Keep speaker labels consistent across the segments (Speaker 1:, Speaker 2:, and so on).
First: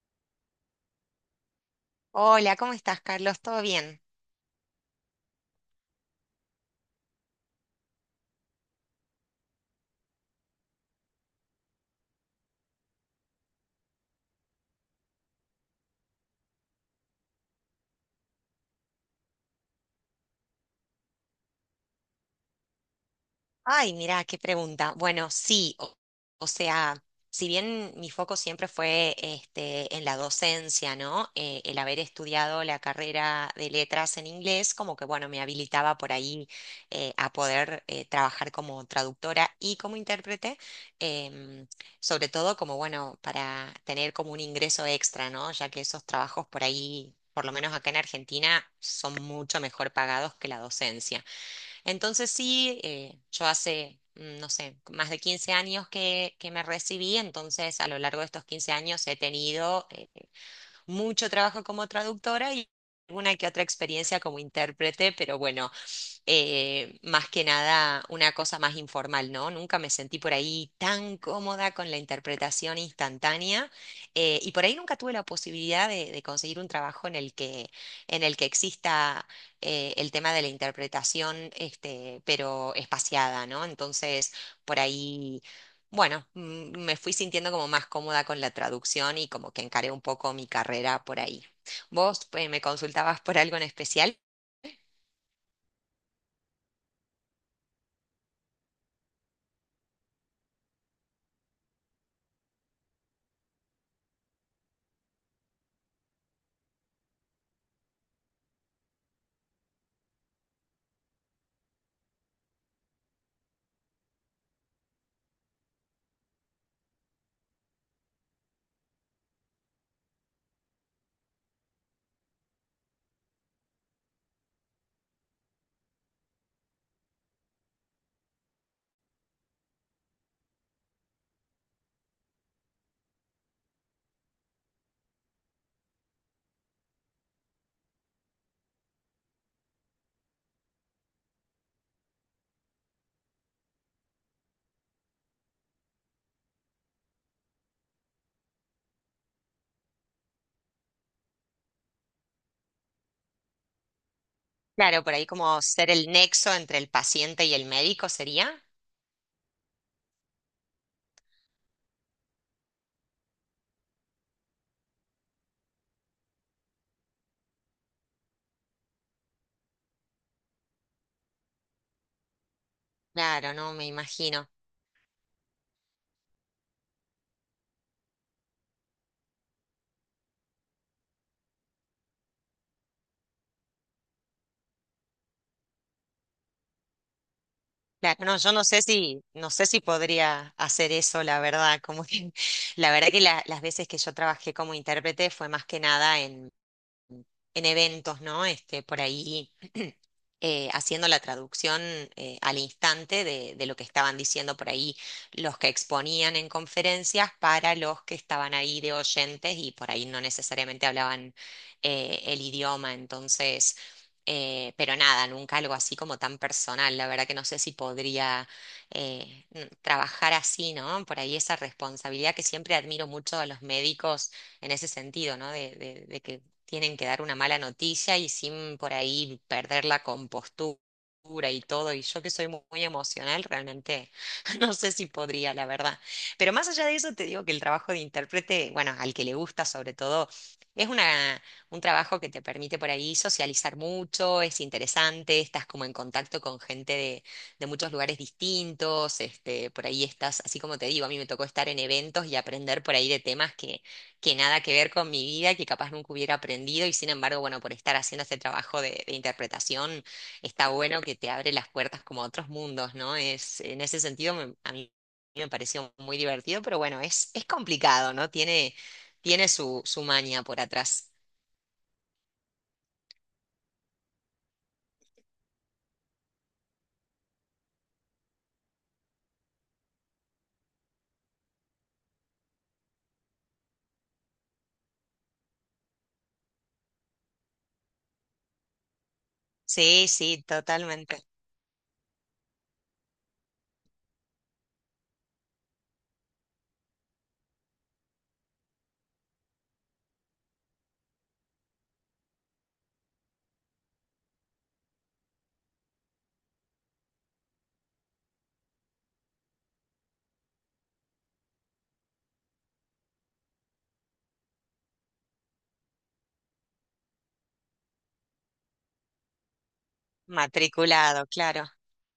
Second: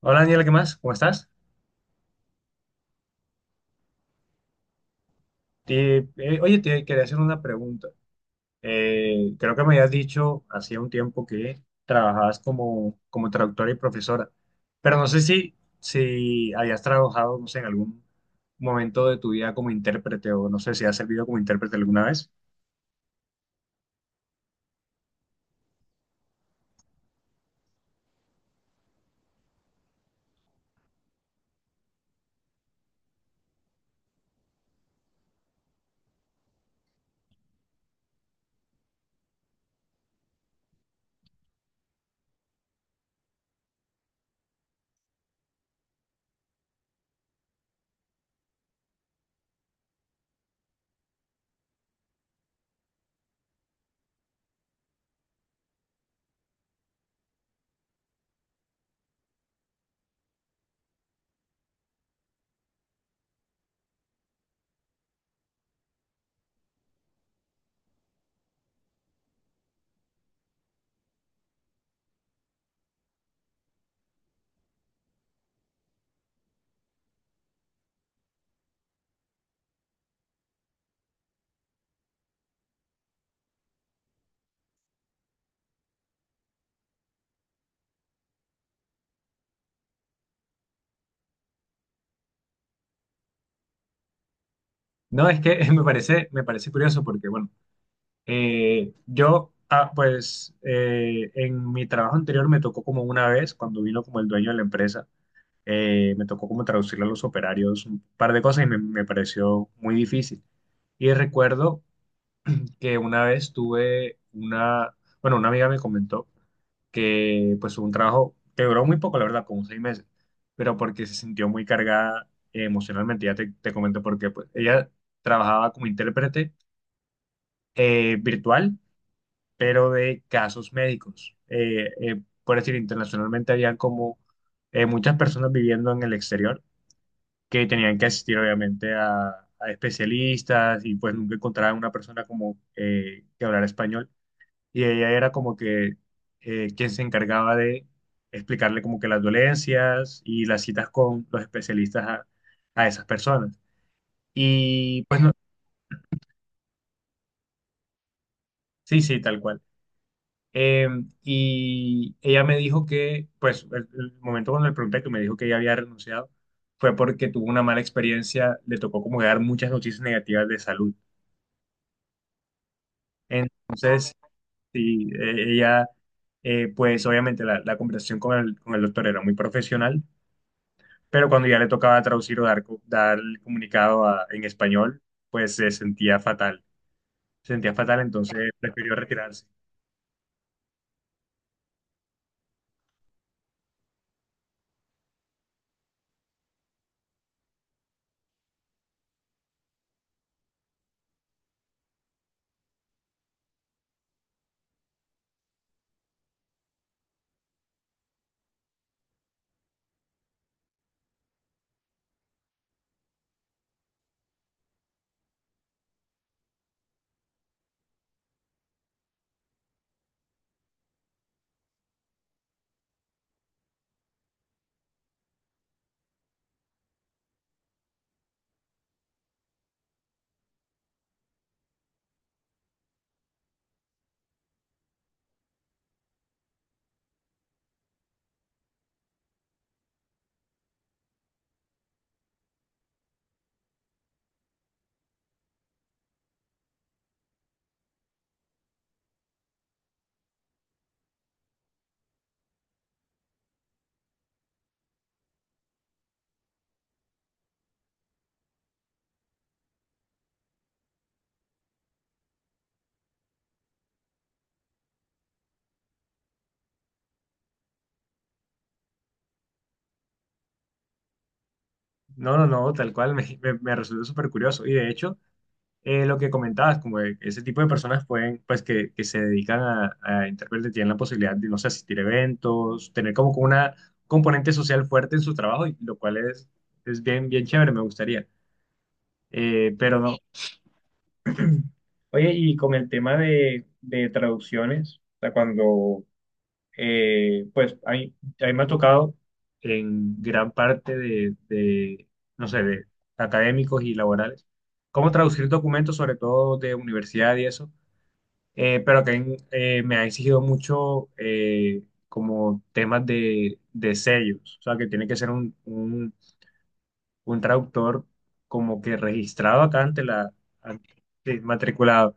Speaker 1: Hola Daniela, ¿qué más? ¿Cómo estás?
Speaker 2: Hola, ¿cómo estás, Carlos? ¿Todo bien?
Speaker 1: Oye, te quería hacer una pregunta. Creo que me habías dicho hacía un tiempo que trabajabas como traductora y profesora, pero no sé si habías trabajado, no sé, en algún momento de tu vida como intérprete, o no sé si has servido como intérprete alguna vez.
Speaker 2: Ay, mirá, qué pregunta. Bueno, sí, o sea, si bien mi foco siempre fue este, en la docencia, ¿no? El haber estudiado la carrera de letras en inglés, como que, bueno, me habilitaba por ahí a poder trabajar como traductora y como intérprete, em, sobre todo como, bueno, para tener como un ingreso extra, ¿no? Ya que esos trabajos por ahí, por lo menos acá en Argentina, son mucho mejor pagados que la docencia. Entonces sí, yo hace, no sé, más de 15 años que me recibí, entonces a lo largo de estos 15 años he tenido mucho trabajo como traductora y alguna que otra experiencia como intérprete, pero bueno, más que nada una cosa más informal, ¿no? Nunca me sentí por ahí tan cómoda con la interpretación instantánea, y por ahí nunca tuve la posibilidad de conseguir un trabajo en el que exista el tema de la interpretación, este, pero espaciada, ¿no? Entonces, por ahí. Bueno, me fui sintiendo como más cómoda con la traducción y como que encaré un poco mi carrera por ahí. ¿Vos me consultabas por algo en especial?
Speaker 1: No, es que me parece curioso porque, bueno, yo, ah, pues, en mi trabajo anterior me tocó como una vez cuando vino como el dueño de la empresa me tocó como traducirle a los operarios un par de cosas y me pareció muy difícil. Y recuerdo que una vez tuve una, bueno, una amiga me comentó que pues un trabajo que duró muy poco, la verdad, como seis meses, pero porque se sintió muy cargada emocionalmente. Ya te comento por qué. Pues ella trabajaba como intérprete virtual, pero de casos médicos. Por decir, internacionalmente había como muchas personas viviendo en el exterior que tenían que asistir obviamente a especialistas, y pues nunca encontraban una persona como que hablara español. Y ella era como que quien se encargaba de explicarle como que las dolencias y las citas con los especialistas a esas personas.
Speaker 2: Claro,
Speaker 1: Y
Speaker 2: por
Speaker 1: pues
Speaker 2: ahí
Speaker 1: no,
Speaker 2: como ser el nexo entre el paciente y el médico sería.
Speaker 1: sí, sí, tal cual. Eh, y ella me dijo que, pues el momento cuando le pregunté, que me dijo que ella había renunciado, fue porque tuvo una mala experiencia, le tocó como que dar muchas noticias negativas de salud.
Speaker 2: Claro, no, me
Speaker 1: Entonces,
Speaker 2: imagino.
Speaker 1: sí, ella, pues obviamente la, la conversación con el doctor era muy profesional, pero cuando ya le tocaba traducir o dar, dar el comunicado en español, pues se sentía fatal,
Speaker 2: Claro, no,
Speaker 1: entonces
Speaker 2: yo no sé
Speaker 1: prefirió
Speaker 2: si,
Speaker 1: retirarse.
Speaker 2: no sé si podría hacer eso, la verdad, como que, la verdad que las veces que yo trabajé como intérprete fue más que nada en eventos, ¿no? Este, por ahí haciendo la traducción al instante de lo que estaban diciendo por ahí los que exponían en conferencias para los que estaban ahí de oyentes y por ahí no necesariamente hablaban el idioma. Entonces, pero nada, nunca algo así como tan personal. La verdad que no sé si podría trabajar así, ¿no? Por ahí esa responsabilidad, que siempre admiro mucho a los médicos en ese sentido, ¿no? de que tienen que dar una mala noticia y sin por ahí perder la compostura y todo. Y yo que soy muy, emocional, realmente, no sé si podría, la verdad. Pero más allá de eso, te digo que el trabajo de intérprete, bueno, al que le gusta sobre todo, es un trabajo que te permite por ahí socializar mucho, es interesante, estás como en contacto con gente de muchos lugares distintos, este, por ahí estás, así como te digo, a mí me tocó estar en eventos y aprender por ahí de temas que nada que ver con mi vida, que capaz nunca hubiera aprendido y sin embargo, bueno, por estar haciendo este trabajo de interpretación, está bueno que te abre las puertas como a otros mundos, ¿no? Es, en ese sentido, a mí me pareció muy divertido, pero bueno, es complicado, ¿no? Tiene su maña por atrás.
Speaker 1: No, no, no, tal cual, me resultó súper curioso. Y de hecho, lo que comentabas, como de ese tipo de personas pueden, pues que se dedican a intérpretes, tienen la posibilidad de, no sé, asistir a eventos, tener como que una componente social fuerte en su trabajo, y lo cual es bien, bien chévere, me gustaría. Pero
Speaker 2: Sí,
Speaker 1: no.
Speaker 2: sí, totalmente.
Speaker 1: Oye, y con el tema de traducciones, o sea, cuando, pues, a mí me ha tocado en gran parte de, no sé, de académicos y laborales, cómo traducir documentos, sobre todo de universidad y eso, pero que me ha exigido mucho como temas de sellos, o sea, que tiene que ser un traductor como que registrado acá ante la, ante-
Speaker 2: Matriculado,
Speaker 1: sí,
Speaker 2: claro.
Speaker 1: matriculado.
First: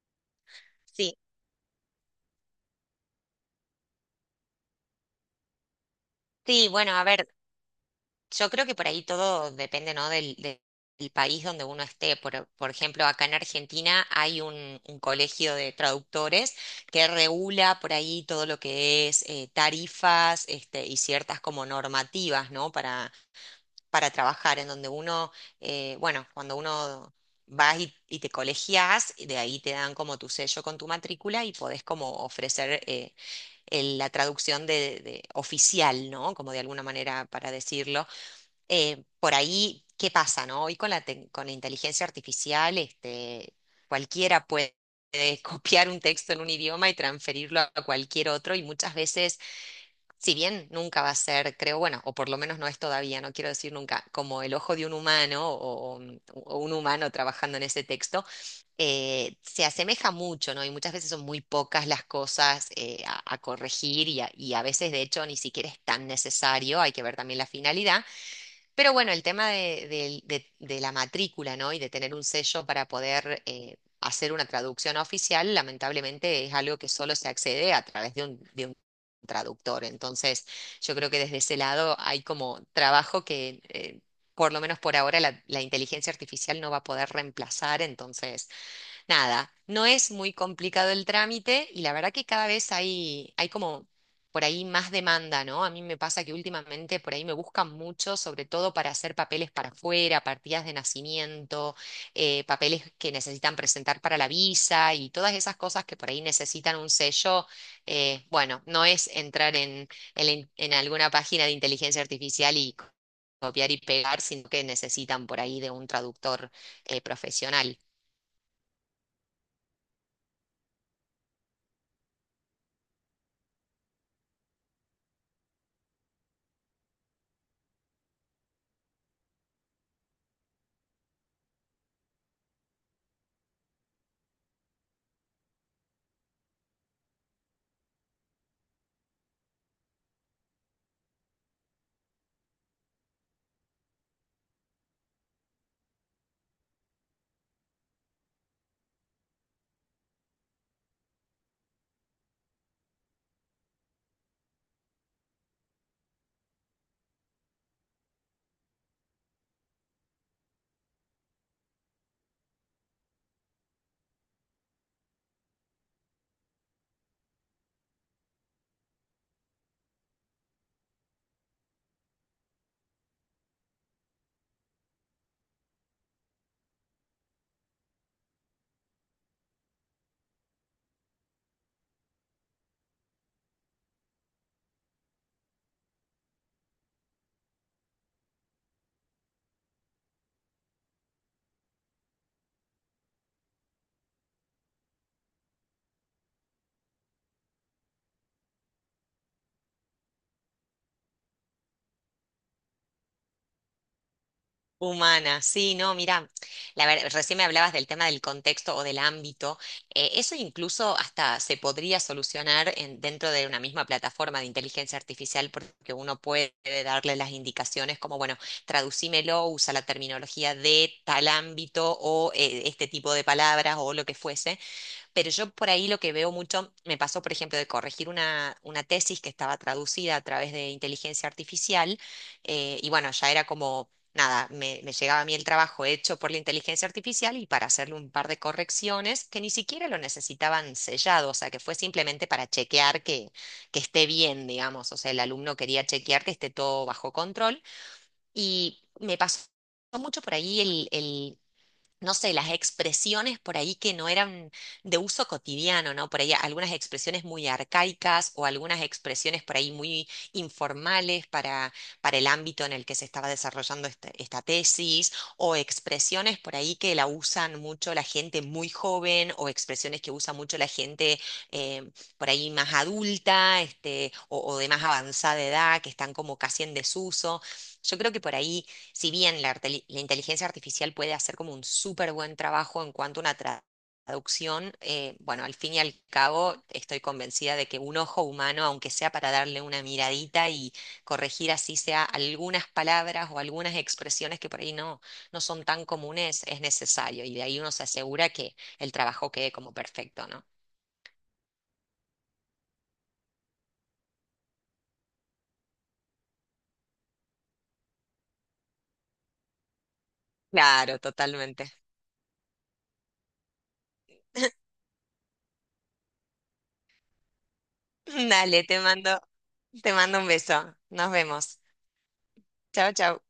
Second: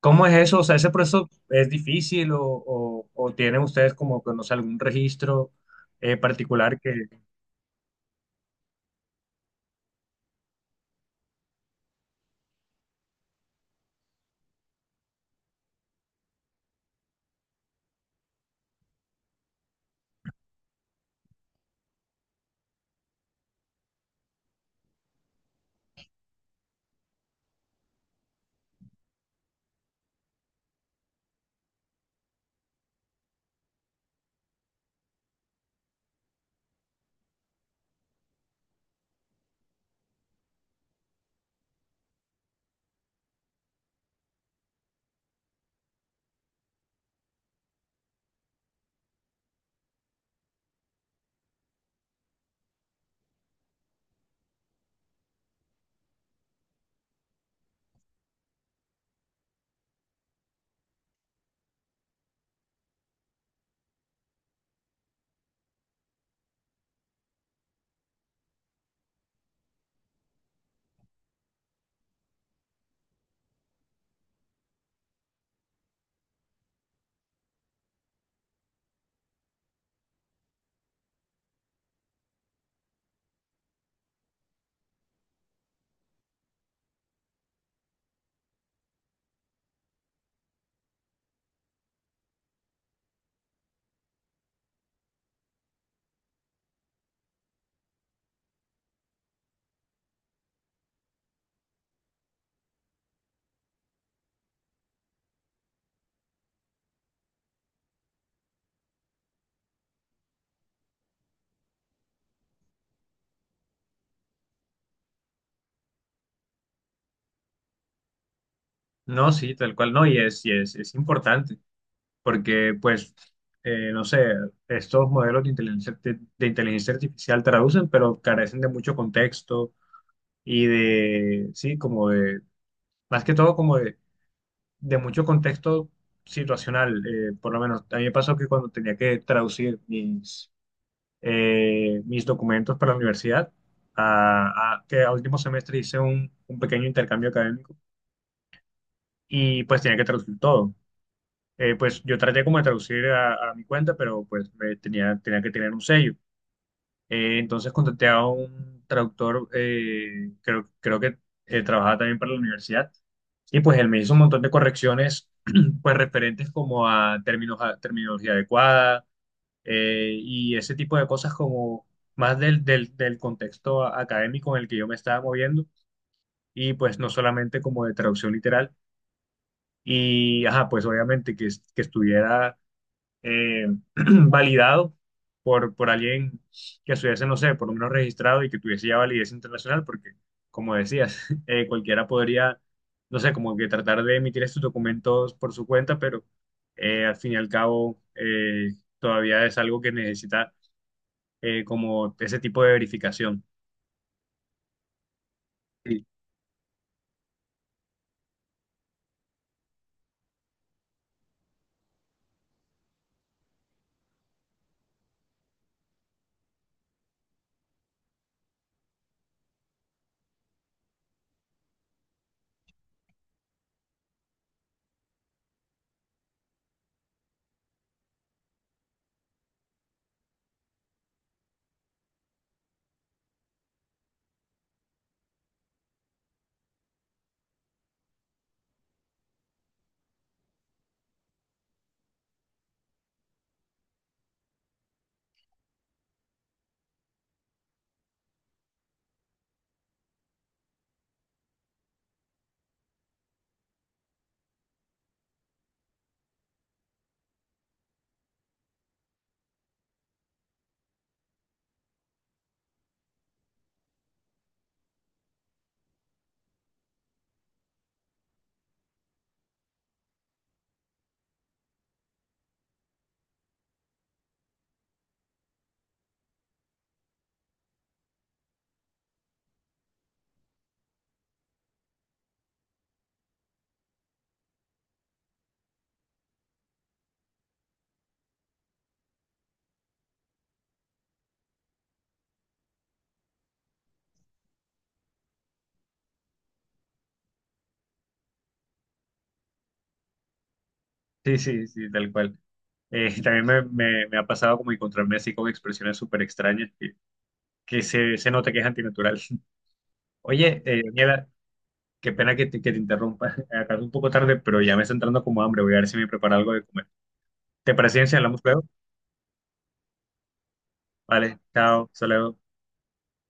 Speaker 1: ¿Cómo es eso? O sea, ¿ese
Speaker 2: Sí,
Speaker 1: proceso es difícil o tienen ustedes como que, no sé, algún registro
Speaker 2: sí,
Speaker 1: particular
Speaker 2: bueno, a
Speaker 1: que...
Speaker 2: ver, yo creo que por ahí todo depende, ¿no? del país donde uno esté. Por ejemplo, acá en Argentina hay un colegio de traductores que regula por ahí todo lo que es tarifas, este, y ciertas como normativas, ¿no? Para trabajar, en donde uno, bueno, cuando uno vas y te colegias, de ahí te dan como tu sello con tu matrícula y podés como ofrecer, la traducción de oficial, ¿no? Como de alguna manera para decirlo, por ahí, ¿qué pasa, no? Hoy con la inteligencia artificial, este, cualquiera puede copiar un texto en un idioma y transferirlo a cualquier otro, y muchas veces, si bien nunca va a ser, creo, bueno, o por lo menos no es todavía, no quiero decir nunca, como el ojo de un humano o un humano trabajando en ese texto, se asemeja mucho, ¿no? Y muchas veces son muy pocas las cosas a corregir, a veces, de hecho, ni siquiera es tan necesario, hay que ver también la finalidad. Pero bueno, el tema de la matrícula, ¿no? Y de tener un sello para poder hacer una traducción oficial, lamentablemente, es algo que solo se accede a través de un traductor. Entonces, yo creo que desde ese lado hay como trabajo que, por lo menos por ahora, la inteligencia artificial no va a poder reemplazar. Entonces, nada, no es muy complicado el trámite y la verdad que cada vez hay como por ahí más demanda, ¿no? A mí me pasa que últimamente por ahí me buscan mucho, sobre todo para hacer papeles para afuera, partidas de nacimiento, papeles que necesitan presentar para la visa y todas esas cosas que por ahí necesitan un sello. Bueno, no es entrar en alguna página de inteligencia artificial y copiar y pegar, sino que necesitan por ahí de un traductor profesional.
Speaker 1: No, sí, tal cual no, y es importante, porque pues, no sé, estos modelos de inteligencia artificial traducen, pero carecen de mucho contexto y de, sí, como de, más que todo como de mucho contexto situacional. Por lo menos a mí me pasó que cuando tenía que traducir mis, mis documentos para la universidad, a, que al último semestre hice un pequeño intercambio académico y pues tenía que traducir todo. Pues yo traté como de traducir a mi cuenta, pero pues me tenía, tenía que tener un sello. Entonces contacté a un traductor, creo, creo que trabajaba también para la universidad, y pues él me hizo un montón de correcciones, pues referentes como a términos, a terminología adecuada, y ese tipo de cosas como más del, del, del contexto académico en el que yo me estaba moviendo, y pues no solamente como de traducción literal, y ajá, pues obviamente que, que estuviera eh, validado por alguien que estuviese, no sé, por lo menos registrado y que tuviese ya validez internacional, porque, como decías, cualquiera podría, no sé, como que tratar de emitir estos documentos por su cuenta, pero al fin y al cabo todavía es algo que necesita como ese tipo de verificación.
Speaker 2: Humana, sí, no,
Speaker 1: Sí,
Speaker 2: mira, recién me hablabas del tema del contexto o del ámbito. Eso incluso hasta se podría solucionar dentro de una misma plataforma de inteligencia artificial, porque uno puede darle las indicaciones como, bueno, traducímelo, usa la terminología de tal ámbito o este tipo de palabras o lo que fuese. Pero yo por ahí lo que veo mucho, me pasó, por ejemplo, de corregir una tesis que estaba traducida a través de inteligencia artificial, y bueno, ya era como, nada, me llegaba a mí el trabajo hecho por la inteligencia artificial y para hacerle un par de correcciones que ni siquiera lo necesitaban sellado, o sea, que fue simplemente para chequear que esté bien, digamos, o sea, el alumno quería chequear que esté todo bajo control, y me pasó mucho por ahí el, no sé, las expresiones por ahí que no eran de uso cotidiano, ¿no? Por ahí algunas expresiones muy arcaicas, o algunas expresiones por ahí muy informales para el ámbito en el que se estaba desarrollando esta tesis, o expresiones por ahí que la usan mucho la gente muy joven, o expresiones que usa mucho la gente eh, por ahí más adulta, este, o de más avanzada edad, que están como casi en desuso. Yo creo que por ahí, si bien la inteligencia artificial puede hacer como un súper buen trabajo en cuanto a una traducción, bueno, al fin y al cabo estoy convencida de que un ojo humano, aunque sea para darle una miradita y corregir así sea algunas palabras o algunas expresiones que por ahí no son tan comunes, es necesario. Y de ahí uno se asegura que el trabajo quede como perfecto, ¿no?
Speaker 1: sí, sí, sí, tal cual. También me, me ha pasado como encontrarme así con expresiones súper extrañas que se nota que es antinatural. Oye,
Speaker 2: Claro,
Speaker 1: Daniela,
Speaker 2: totalmente.
Speaker 1: qué pena que te interrumpa. Acá es un poco tarde, pero ya me está entrando como hambre. Voy a ver si me preparo algo de comer. ¿Te parece bien si hablamos luego?
Speaker 2: Dale, te mando un beso. Nos
Speaker 1: Vale,
Speaker 2: vemos.
Speaker 1: chao, hasta luego.
Speaker 2: Chao, chao.